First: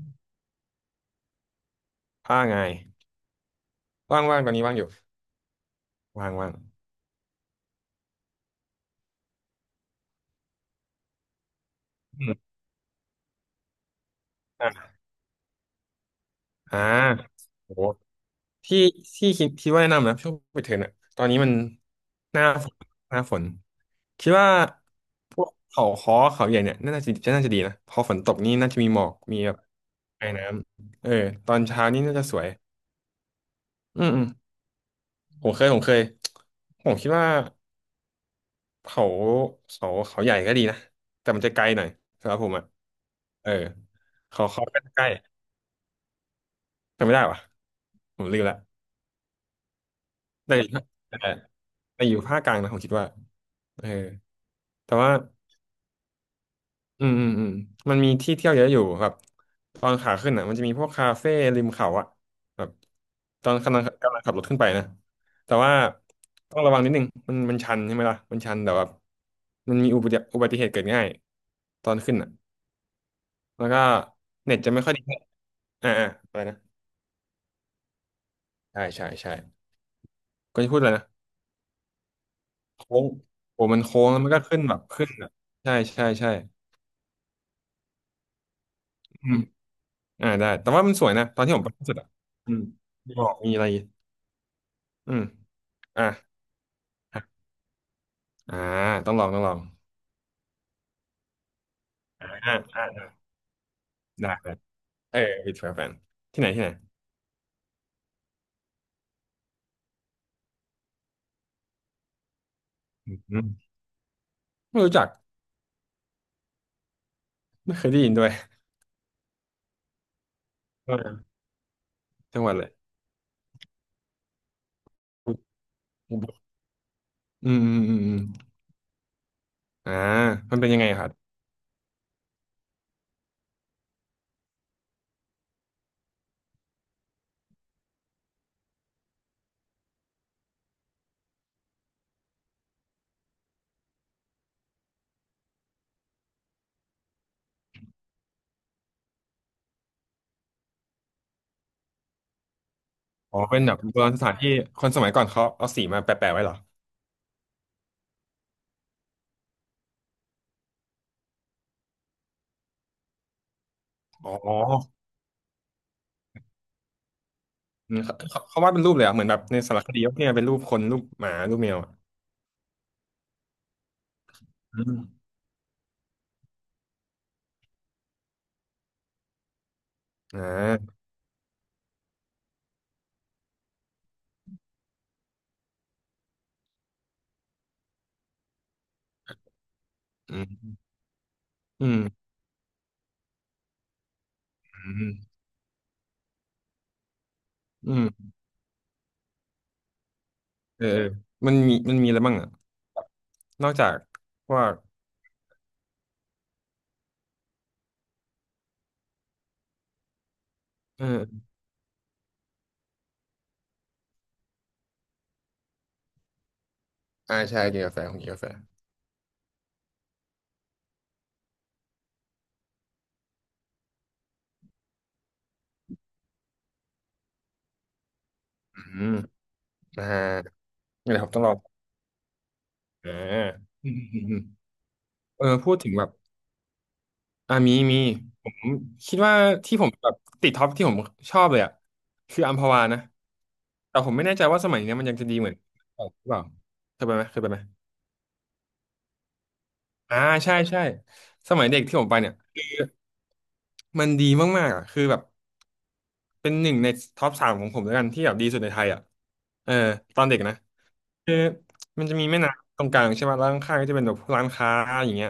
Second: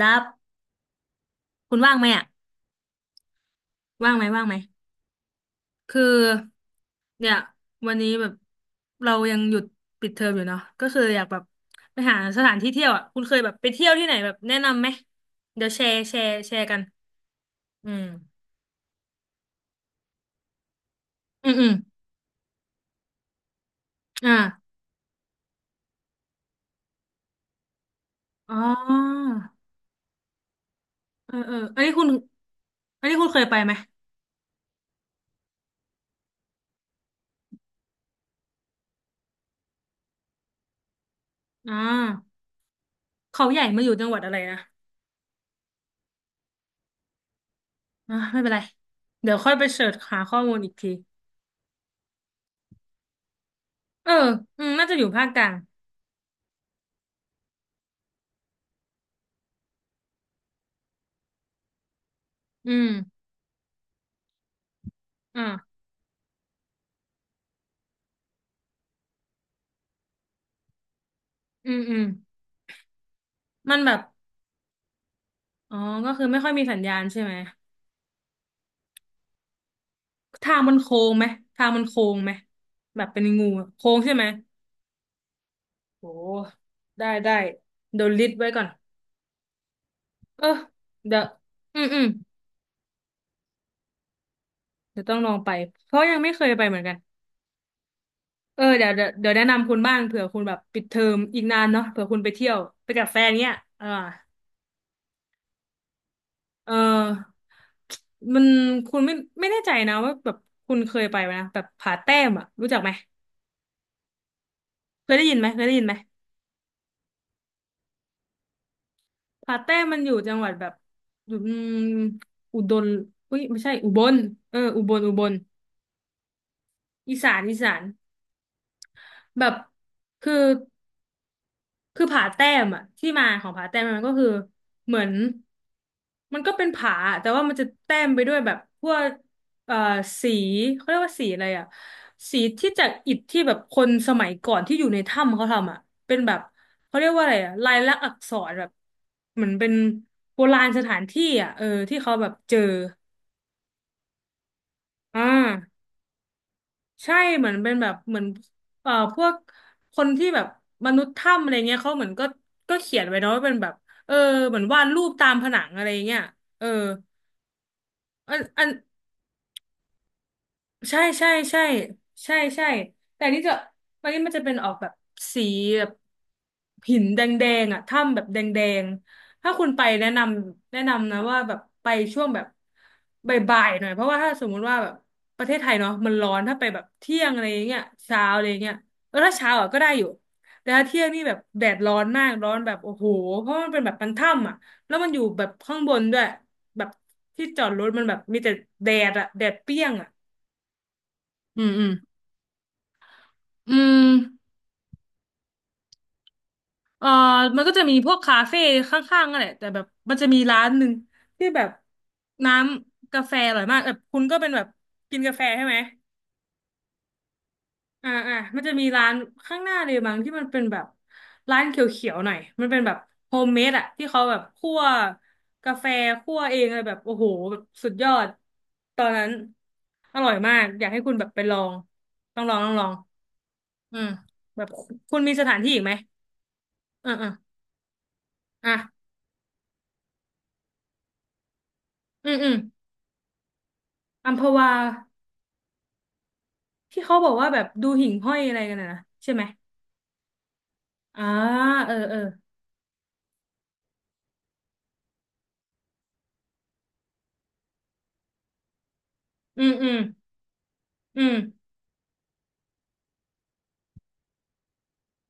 ดับคุณว่างไหมอ่ะว่าไงว่างว่าไหมงว่างว่างตอไหนมนี้ว่างอยู่คือว่างว่างเนี่ยวันนี้แบบเรายังหยุดปิดเทอมอยู่เนาะก็คืออยากแบบไปหาอืสมถานที่เที่ยวอ่ะคุณเคยแบบไปเที่ยวที่ไหนแบบแนะนำอ่ะไหมเดี๋ยวแชร์กัอ่านโหอืมที่ที่คิดว่าแนะนำนะช่วงปิดเทอมอะตอนนี้มัอืนมอืมหน้าฝนหน้าฝนคิดอ่าว่าพวกเขาค้อเขาใหญ่เนี่ยน่าจะดีนะพอฝนตกนี่อ๋น่าจะมีหมอกอมีแบบไอน้ำเออเออตเอออนอันเช้านี้นี่คุณน่าจะสวยอันนี้คุณเคยไปไหมอืมอืมผมเคยผมคิดว่าเขาเขาใหญ่ก็ดีนะแต่มันจะไกลอ่หน่อยสำหรับาผมอ่ะเขาเออใหญ่มาอยู่จังหวัดอะไรเขานะเขาก็ใกล้จำไม่ได้วะอ่าผมไม่ลืมเป็นละ ไรเดี๋ยวค่อยไปเสิร์ชหาข้อมูแต่ลอยู่อีกภาคทีแต่แต่อยู่ภาคกลางนะผมคิดว่าเออเอออืมน่าแต่จะอยู่ว่าภาคกลางอืมอืมอืมมันมีที่เที่ยวเยอะอยู่แบบตอนขาขึ้นอ่ะมันจะมีพวกคาเฟ่ริมเขาอ่ะแบอืบมตอนกำลังขับรถขึ้นไปนะแต่ว่าอ่าต้องระวังนิดนึงมันชันใช่ไหมล่ะมันชันแต่ว่ามันมีอุบัติเหตุเกิดง่ายอืมตออืนม ขึ้นอ่ะแล้วมัก็นแบบเน็ตจะไม่ค่อยดีเท่าไหร่อ๋อก็คืออะไม่ไรค่อยมีนะสัญญาณใช่ไหมใช่ใช่ใช่ทาก็งจะมันพูดอะไรโค้นะงไหมทางมันโค้งไหมโค้แบงบเป็นงูโอ้อะมันโค้งโค้งใช่แล้วไหมมันก็ขึ้นแบบขึ้นอ่ะใช่ใช่โอ้ใช่ได้เดี๋ยวลิสต์ไว้ก่อนอืม อ่าเออได้แต่ว่ามันสวยเดี๋ยนะวตอนที่ผมไปอืล่ามสุดอืมอ่ะอืมมีหมอกมีอะไรเดี๋ยวอืต้องมลองไปเพราะอ่ะยังไม่เคยไปเหมือนกันอ่าเออเดี๋ยวเดี๋ยวต้องลอเดี๋งยวต้อแนะงลองนำคุณบ้างเผื่อคุณแบบปิดเทอมอีกนานเนาะเผื่อคุณอ่าไปเที่ยอ่าวอ่าไปกับแฟนเนี้ยอ่าได้ได้เออวิดแฟนที่ไหนที่ไหนเออมันคุณไม่แน่ใจนะว่าแบบคุณเคยไปไหมนะแบบผาแต้มอ่ะรู้จักไหมอืมไม่รู้จักเคยได้ยินไหมเคยได้ยินไหม ไม่เคยได้ยินด้วยผาแต้มันอยู่จังหวัดแบบเอออยู่อืมจังหวัดอุเลดยรอุ้ยไม่ใช่อุบลเอออุบลอีสานอือีมอืสามน อืมอืมแบบ อ่าคือ มันเป็นยังไงครับคือผาแต้มอะที่มาของผาแต้มมันก็คือเหมือนมันก็เป็นผาแต่ว่ามันจะแต้มไปด้วยแบบพวกเอ่อสีเขาเรียกว่าสีอะไรอะสีที่จากอิฐที่แบบคนสมัยก่อนที่อยู่ในถ้ำเขาทำอะเป็นแบบเขาเรียกว่าอะไรอะลายลักษณ์อักษรแบบเหมือนเป็นโบราณสถานที่อะเออที่เขาแบบเจออ๋อเป็นแบบโบราณสถานที่คนสมัยก่ออ่า นเขาเอาสีมาแปะๆไว้เหรอใช่เหมือนเป็นแบบเหมือนพวกคนที่แบบมนุษย์ถ้ำอะไรเงี้ยเขาเหมือนก็ก็เขียนไว้เนาะว่าเป็นแบบเอออ๋เหอมือนวาดรูปตามผนังอะไรเงี้ยเอออืมเขาอันเขาเขาอัน วาดเป็นรูปเลยเหรอ่ะเหมือนแบบในสารคดีว่าเนี่ยเป็นรูปคนรูใช่ปหใช่มารูปใช่แมวอะใช่ใช่แต่นี่จะวันนี้มันจะเป็นออกอืแบบมสีแบบหินแดงๆอ่ะถ้ำแบบแดงๆถ้าคุณไปแนะนอ่ำแนะานำนะว่าแบบไปช่วงแบบบ่ายๆหน่อยเพราะว่าถ้าสมมุติว่าแบบประเทศไทยเนาะมันร้อนถ้าไปแบบเที่ยงอะไรอย่างเงี้ยเช้าอะไรอย่างเงี้ยเออถ้าเช้าอ่ะก็ได้อยู่แต่ถ้าเที่ยงนี่แบบแดดอืร้อมนมากร้อนแบบโอ้โหเพราะมันเป็นแบบมันถ้ำอ่ะอืแล้วมันม อยู่แบบข้างบนด้วยแบบที่จอดรถอืมันมแบบมีแต่แดดอ่ะแดดเปรี้ยงอ่ะ เออเออมันอืมมีอืมมันมีอะไรบ้างอ่ะนออืกจากมพวกเอ่อมันก็จะมีพวกคาเฟ่ข้างๆนั่นแหละแต่แบบมันจะมีร้านหนึ่งเออที่แบบน้ำกาแฟอร่อยมากแบบคุณก็เป็นแบบกินกาแฟใช่ไหมอ่าใช่กินกาแฟอ่าของกินอ่ากาแฟมันจะมีร้านข้างหน้าเลยบางที่มันเป็นแบบร้านเขียวๆหน่อยมันเป็นแบบโฮมเมดอะที่เขาแบบคั่วกาแฟคั่วเองอะไรแบบโอ้โหแบบสุดยอดอืตอนมนั้นอ่าอร่อยมากอยากให้คุอะณไรแบครับบไปต้องลลององต้องลองอ่าอือืมมอืมอืมแบบคุณมีเอสอถานที่พูดอีกถึไหมงแบบอ่าอ่ามีผมอ่ะ คิดว่าที่ผมแบบติดท็อปที่ผมชอบเลยอ่ะอืมคืออือัมมพวานะแต่ผมไม่อัแน่มพใจว่าสวามัยเนี้ยมันยังจะดีเหมือนเก่าหรือเปล่าเคที่ยไปเขาไหมบอกเคยว่าไปไหแบมบดูหิ่งห้อยอะไรกันนะใช่ไหมอ่าใช่ใช่อ่าสมัยเด็กเออที่ผมเอไปอเนี่ยมันดีมากๆอ่ะคือแบบ เป็นหนึ่งในท็อปสามของผมแล้วกันที่แบบดีสุดในไทยอ่ะอืเอมออืมตอนเด็กนะ อืคืมอมันจะมีแม่น้ำตรงกลางใช่ไหมแล้วข้างๆก็จะเป็นแบบร้านค้าอย่างเงี้ย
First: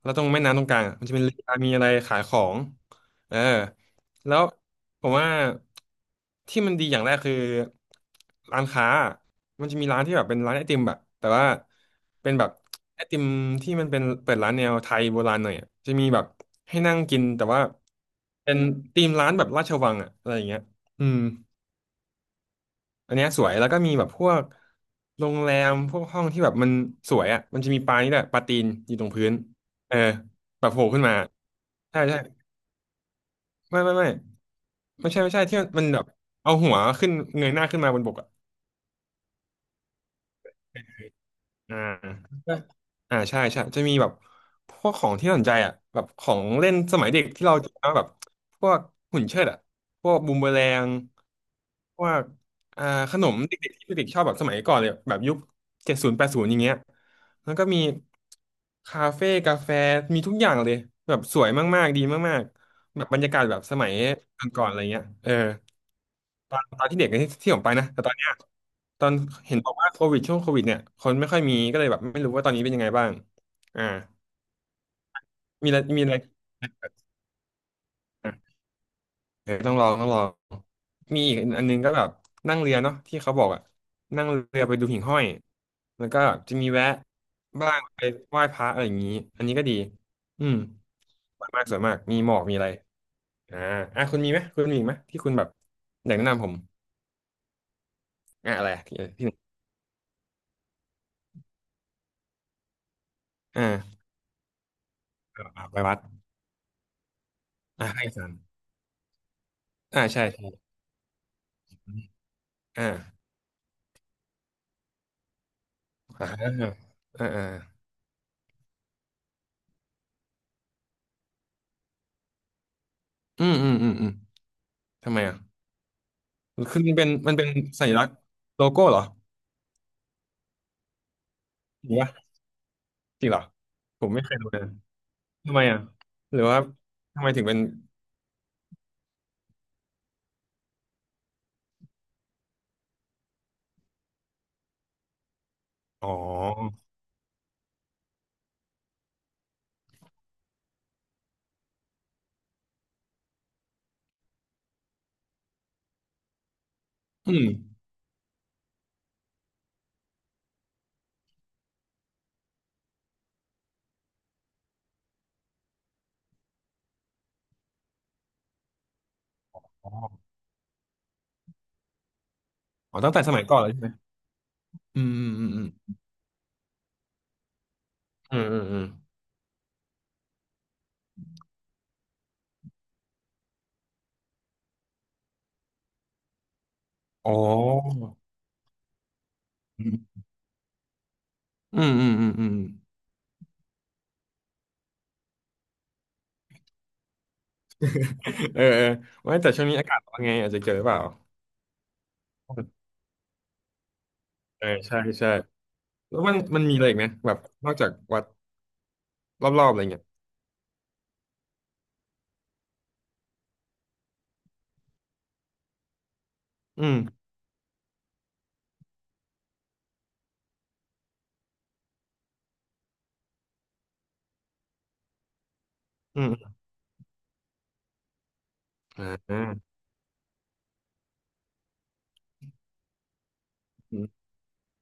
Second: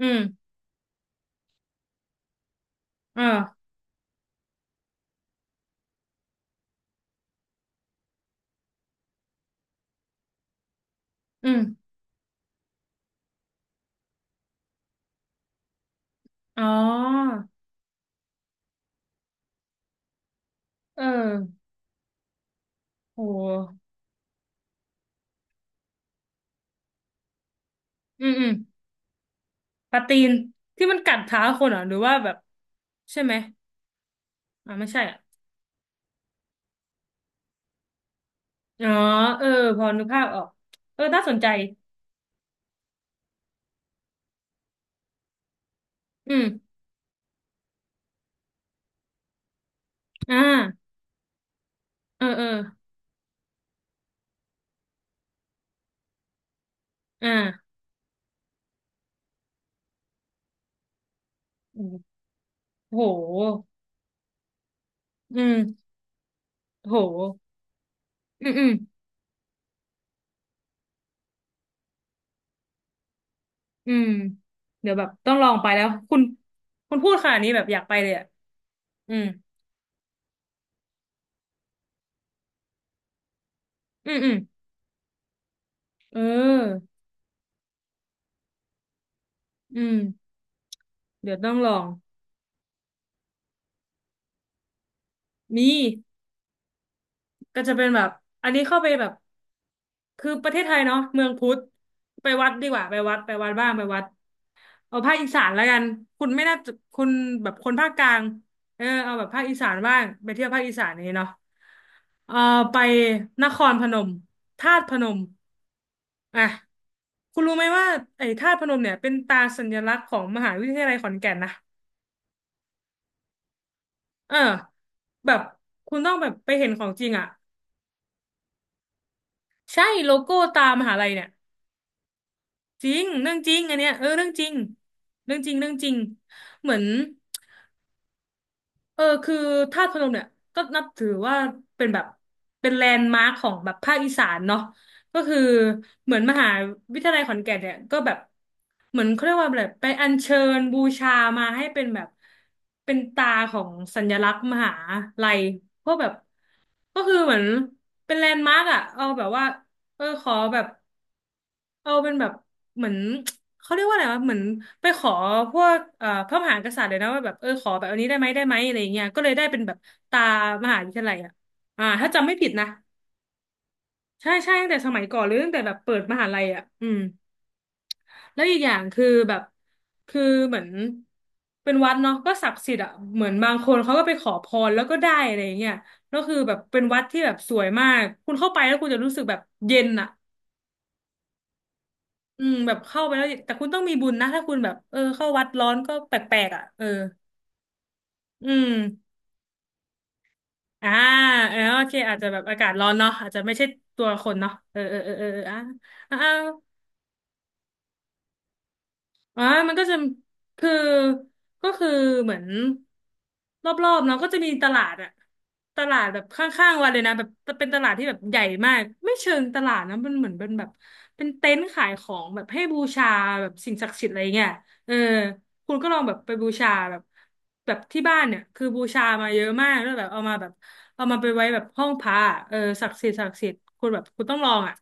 อืแล้วมตรงแม่น้ำตรงกลางอะมันจะเป็นเรือมีอะไรขายของเอออ่าแล้วผมว่าที่มันดีอย่างแรกคือร้านค้ามันจะมีร้านที่แบบเป็นร้านไอติมแบบแต่ว่าอืมเป็นแบบไอติมที่มันเป็นเปิดร้านแนวไทยโบราณหน่อยอะจะมีแบบอ๋อให้นั่งกินแต่ว่าเป็นธีมร้านแบบราชวังอะอะไรอย่างเงี้ยเอออืม อันโเนี้ยสวยแล้วก็หมีแบบพวกโรงแรมพวกห้องที่แบบมันสวยอ่ะมันจะมีปลานี่แหอืละมปลาอืมตีนอยู่ตรงพื้นปเออลาตีนแบบโผที่ล่มันขึ้นกัมาดเท้าคนเหรอหรืใช่อว่าใช่แบบใช่ไหมไม่ไม่ไม่อ่าไม่ใช่ไม่อ่ะใช่ไม่ใช่ที่มันแบบเอาหัวขึ้นเงยหน้าขึ้นมาบนบกอะ อ๋อเออพอนึกภาพออกเออน่าสนใจอ่า อ่าใช่ใช่จะมีแบบพวกของที่น่าสนใจอ่ะแบบขออืงเล่นมสมัยเด็กที่เราจะแบบพวกหุ่นเชิดอ่ะพวกบูอ่มเบอแรางพวเอกอเอออ่าขนมเด็กๆที่เด็กๆชอบแบบสมัยก่อนเลยแบบยุค70 80อย่างเงี้ยอ่าแล้วก็มีคาเฟ่กาแฟมีทุกอย่างเลยแบบสวยโอมากๆดี้มากๆโแบบบรรยากาศแบบหสมัยก่อนๆอะไรเงี้ยเออ อืมตอนโหที่เด็กที่ผมไปนะ แต่ตอนเนี้ยอืมอืม ตอนเห็นบอกว่าโควิดช่วงโควิดเนี่ยคนไม่ค่อยมีก็เลยแบบไม่รู้ว่าตอนนี้เป็นยังไงบ้างอ่าอืมเดี๋ยวแบบต้องลองไปมีอะไรแล้วมีอะคุไรณคุณพูดขนาดนี้แบบอยากไปเลยอ่ะอ่ะอืมเดี๋ยวต้องลองต้องลองมีอีกอันนึงก็แบบนั่งเรือเนาะที่เขาบอกอะอืมนั่งอืมเรือไปดูหิ่งห้อยแล้วเก็จะมีแวะออบ้างไปไหว้พระอะไรอย่างนี้อันนี้ก็ดีอืมอืมเดี๋ยวสวต้ยองมากลอสวยงมากมีหมอกมีอะไรอ่าอ่ะคุณมีไหมคุณมีอีกไหมที่คุณแบบมีอยากแนะนำผมก็จะเป็นแบบอันอ่ะนี้อะไรเข้าไปที่แบบที่หนึ่งคือประเทศไทยเนาะเมืองพุทธไปวัดดีกว่าไปวัดไปวัดบ้างไปอ่าวัดเอาภาคอีสานแล้วอ่ากัไปนวัดคุณไม่น่าจะคุณแบบคนอ่ะภาคกให้ลาอางจารย์ เออเอาแบบภาคอีสานบ้าอ่างใช่ไปเที่ยวภาคใช่อีสานนี้เนาะเออไปอ่านครพนมธาตุพนม อ่าอ่ะอ่าคุณอ่ารู้ไหมว่าไอ้ธาตุพนมเนี่ยเป็นตราสัญลักษณ์ของมหาวิทยาลัยขอนแก่นนะอืมอืมอืมอืมเออทำไมแบอ่ะบคุณต้องแบบไปเห็นคืขอองมันจเป็รินงอ่ะมันเป็นสัญลักษณ์โลโก้เหรอใช่โลโก้ตามหาลัยเนี่ยหรือว่าจริงจริเรื่งอเหงรอจริงอันเนี้ยเอผอมไม่เรื่อเคงยจดูริงเลยเรื่องจริทำงไมเรื่องอ่ะจริงหรือว่าเหมือน ทำไมถึงเป็นเออคือธาตุพนมเนี่ยก็นับถือว่าเป็นแบบเป็นแลนด์มาร์คของแบบภาคอีสานเนาะก็คืออ๋เหมือนมหาอวิทยาลัยขอนแก่นเนี่ยก็แบบเหมือนเขาเรียกว่าแบบไปอัญเชิญบูชามาให้เป็นแบบเป็นตาของสัญลักษณ์มหาลัยเพราะแบบก็คืออืเหมือนมเป็นแลนด์มาร์คอะเอาแบบว่าเออขอแบบ เออเป็นแบบเหมือน เขาเรียกว่าอะไรวะเหมือนไปขอพวกพระมหากษัตริย์เลยนะว่าแบบเออขอแบบอันนี้ได้ไหมอะไรอย่างเงี้ยก็เลยได้เป็นแบบอ๋อตามหาวิทยาลัยอ่ะอ่าถ้าจำไม่ผิดนะอ๋อตั้งแต่สมัยก่อนเลยใช่ไหมใช่ใช่ตั้งแต่สอืมัยมก่ออืนหมรือตั้งอืแต่มแบบเปิดอมหาลัยอ่ะอืมืแล้วมอีอืกมอย่าอืงมคือแบบคือเหมือนเป็นวัดเนาะก็ศักดิ์สิทธิ์อ่ะเหมือนบางคนเขาก็ไปขอพรแล้วก็ได้อะไรอย่างเงี้ยแล้วคือแบบเป็นวัดที่อ๋แบอบสวยมากคุณเข้าไปแล้วคุณจะรู้สึกแบบเย็อืนอ่ะ มอืมอืมอืมอือืมมแบบเข้าไปแล้วแต่คุณต้องมีบุญนะถ้าคุณแบบเออเข้าวัดร้อนก็แปลกๆอ่ะเอออืเออมเออว่าแต่ช่วงนี้อากาศเป็นไงอาจจะเจอหรืออ่าเปล่าเออโอเคอาจจะแบบอากาศร้อนเนาะอาจจะไม่ใช่ตัวคนเนาะเออเออเอใช่อเออใช่เอออ่าอ่า แล้วมันมีอะไรอีกนะแบบนอกจากวัดอ่ารอบมัๆนอะก็ไรจะเงี้ย คือก็คือเหมือนรอบๆเนาะก็จะมีตลาดอะตลาดแบบข้างๆ อืวันมเลยนะแบบเป็นตลาดที่แบบใหญ่มาก ไม่เชิงตลาดนะมันเหมือนเป็นแบบเต็นท์ขายของแบบให้บูชาแบบสิ่งศักดิ์สิทธิ์อะไรเงี้ยเออคุณก็ลองแบบอืไปบูมชาแบบที่บ้านเนี่ยคือบูชาอ่ามาอืเยอะมมากแล้วแบบเอามาแบบเอามาไปไว้แบบห้องพระอะเออศักดิ์สิทธิ์ศักดิ์สิทธิ์คุณแบบคุณต้องลองอ่ะ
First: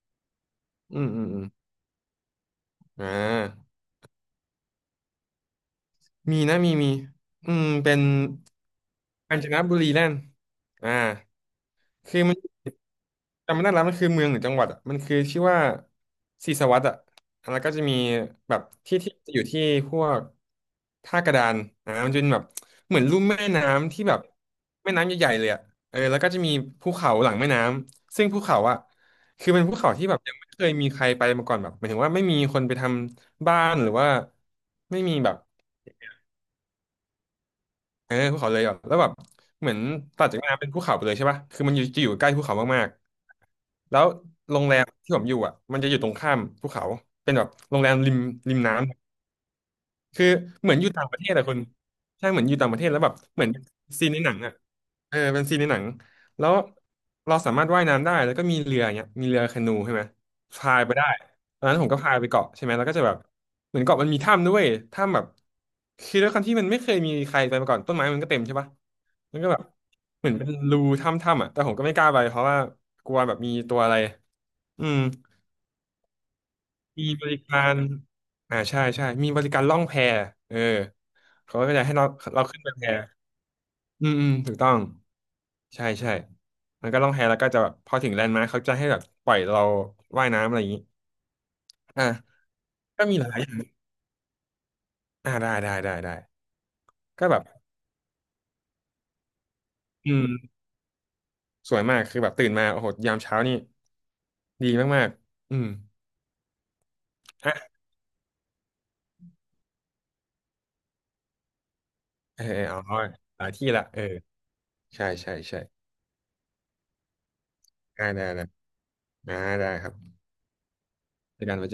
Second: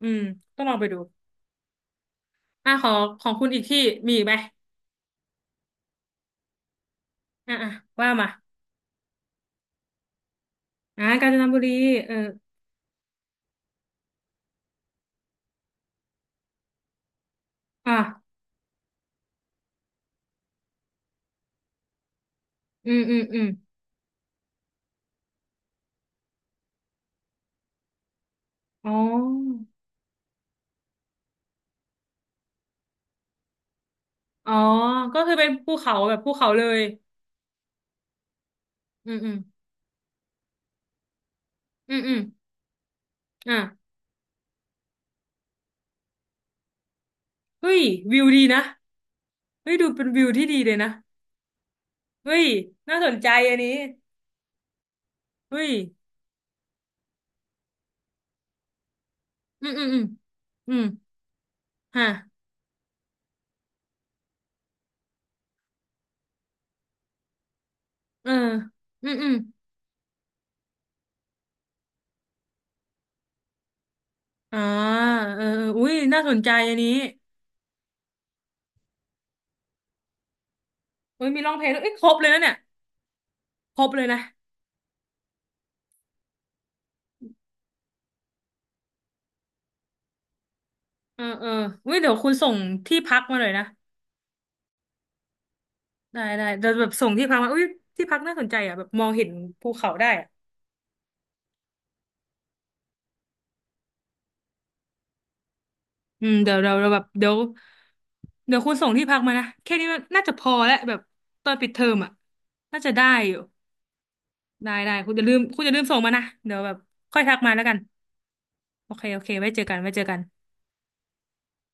อืมต้องลองไปดูอืมอืมอืมอ่ะของอ่ของคุณอีกาที่มีอีกไหม มีนะมีมีอ่ะอืมอ่ะเป็นว่ามากาญจนบุรีแล่นอ่า อ่ะกาญจนบุรีเออคือมันจำไม่ได้แล้วมันคือเมืองหรือจังหวัดอะมันคือชื่อว่าศรีสวัสดิ์อ่ะแล้วก็จะอ่ะมีแบบที่จะอยู่ที่พวกท่ากระดานอ่ามันจะเป็นแบบอืเหมืมอนอืลุ่มมอืแม่มน้ำที่แบบแม่น้ำใหญ่ๆเลยอ่ะเออแล้วก็จะมีภูเขาหลังแม่น้ำซึ่งภูเขาอ่ะอ๋คืออเป็นภูเขาที่แบบยังไม่เคยมีใครไปมาก่อนแบบหมายถึงว่าไม่มีคนไปทำบ้านหรือว่าอ๋อไม่มีก็แบคือบ เป็นภูเขาแบบภูเขาเลยเออภูเขาเลยอ่ะแล้วแบอืบมอืมเหมือนตัดจากแม่น้ำเป็นภูเขาไปเลยใช่ป่ะคือมันอยู่อืมจะอยู่อืมใกล้ภูเขามากอ่ะๆแล้วโรงแรมที่ผมอยู่อ่ะมันจะอยู่ตรงข้ามภูเขาเป็นแบบเฮ้โรยงแรมริมวิวดีริมนะน้ำ เฮ้ยดูเป็นวิคือวที่ดีเหเลมือยนอนะยู่ต่างประเทศอะคุณใช่เฮ้เหมือยนอยู่ต่างประเทศน่าแล้วสแบบนใจเหมือนอันนี้ซีนในหนังอะเออเป็นซีเฮ้นในยหนังแล้วเราสามารถว่ายน้ำได้แล้วก็มีเรืออย่างเงี้ยมีเรือแคอืมนูอืมใช่อืไหมมอืพายมไปได้ตอนนั้นผมก็ฮะพายไปเกาะใช่ไหมแล้วก็จะแบบเหมือนเกาะมันมีถ้ำด้วยถ้ำแบบคือด้วยความที่มันไม่เคยมีใครไปมาก่อนต้นไม้มันก็เออเต็มใช่ปะอืมอืมมันก็แบบเหมือนเป็นรูถ้ำๆอ่ะแต่ผมก็ไม่กล้าไปเพราะว่ากลัวแบบมีตัวอะไรอ่าอืมเออเอออุ้ยน่าสนใจอันนี้มีบริการอ่าใช่ใช่มีบริการล่องแพเออ เฮ้ยมีรอเขางเพลงก็ด้วจะยเอ้ให้ยคเรารบเลยนะเราเนี่ยขึ้นไปแพครบเลอืยมนะอืมถูกต้องใช่ใช่ มันก็ล่องแพแล้วก็จะแบบพอถึงแลนด์มาร์คเขาจะให้แบบปล่อยเราว่ายน้ำอะไรอย่างนี้เออเอออุ้ยอ่ะเดี๋ยวคุณส่งที่ก็มีพักหลามายหอน่อยย่างนะ อ่าได้ได้ได้ได้ได้ได้เดี๋ยวแบบส่งที่ก็พัแบกบมาอุ้ยที่พักน่าสนใจอ่ะแบบมองเห็นภูเขาได้อือ่ะมสวยมากคือแบบตื่นมาโอ้โหยามเช้านี่ดีมากๆอืมอืมเดี๋ยวเราเราแบบเดี๋ยวอ่ะคุณส่งที่พักมานะแค่นี้มันน่าจะพอแล้วแบบตอนปิดเทอมอ่ะเออเออเอาน่าจะได้อยู่หลายที่ละเออได้ได้ใช่คุณจะลืใช่มใช่ส่งมานะเดี๋ยวแบบค่อยทักมาแล้วกันได้ได้ได้โอเคโอเคอ่าไว้เจอได้กันคไว้รับเจอกันเจอกัน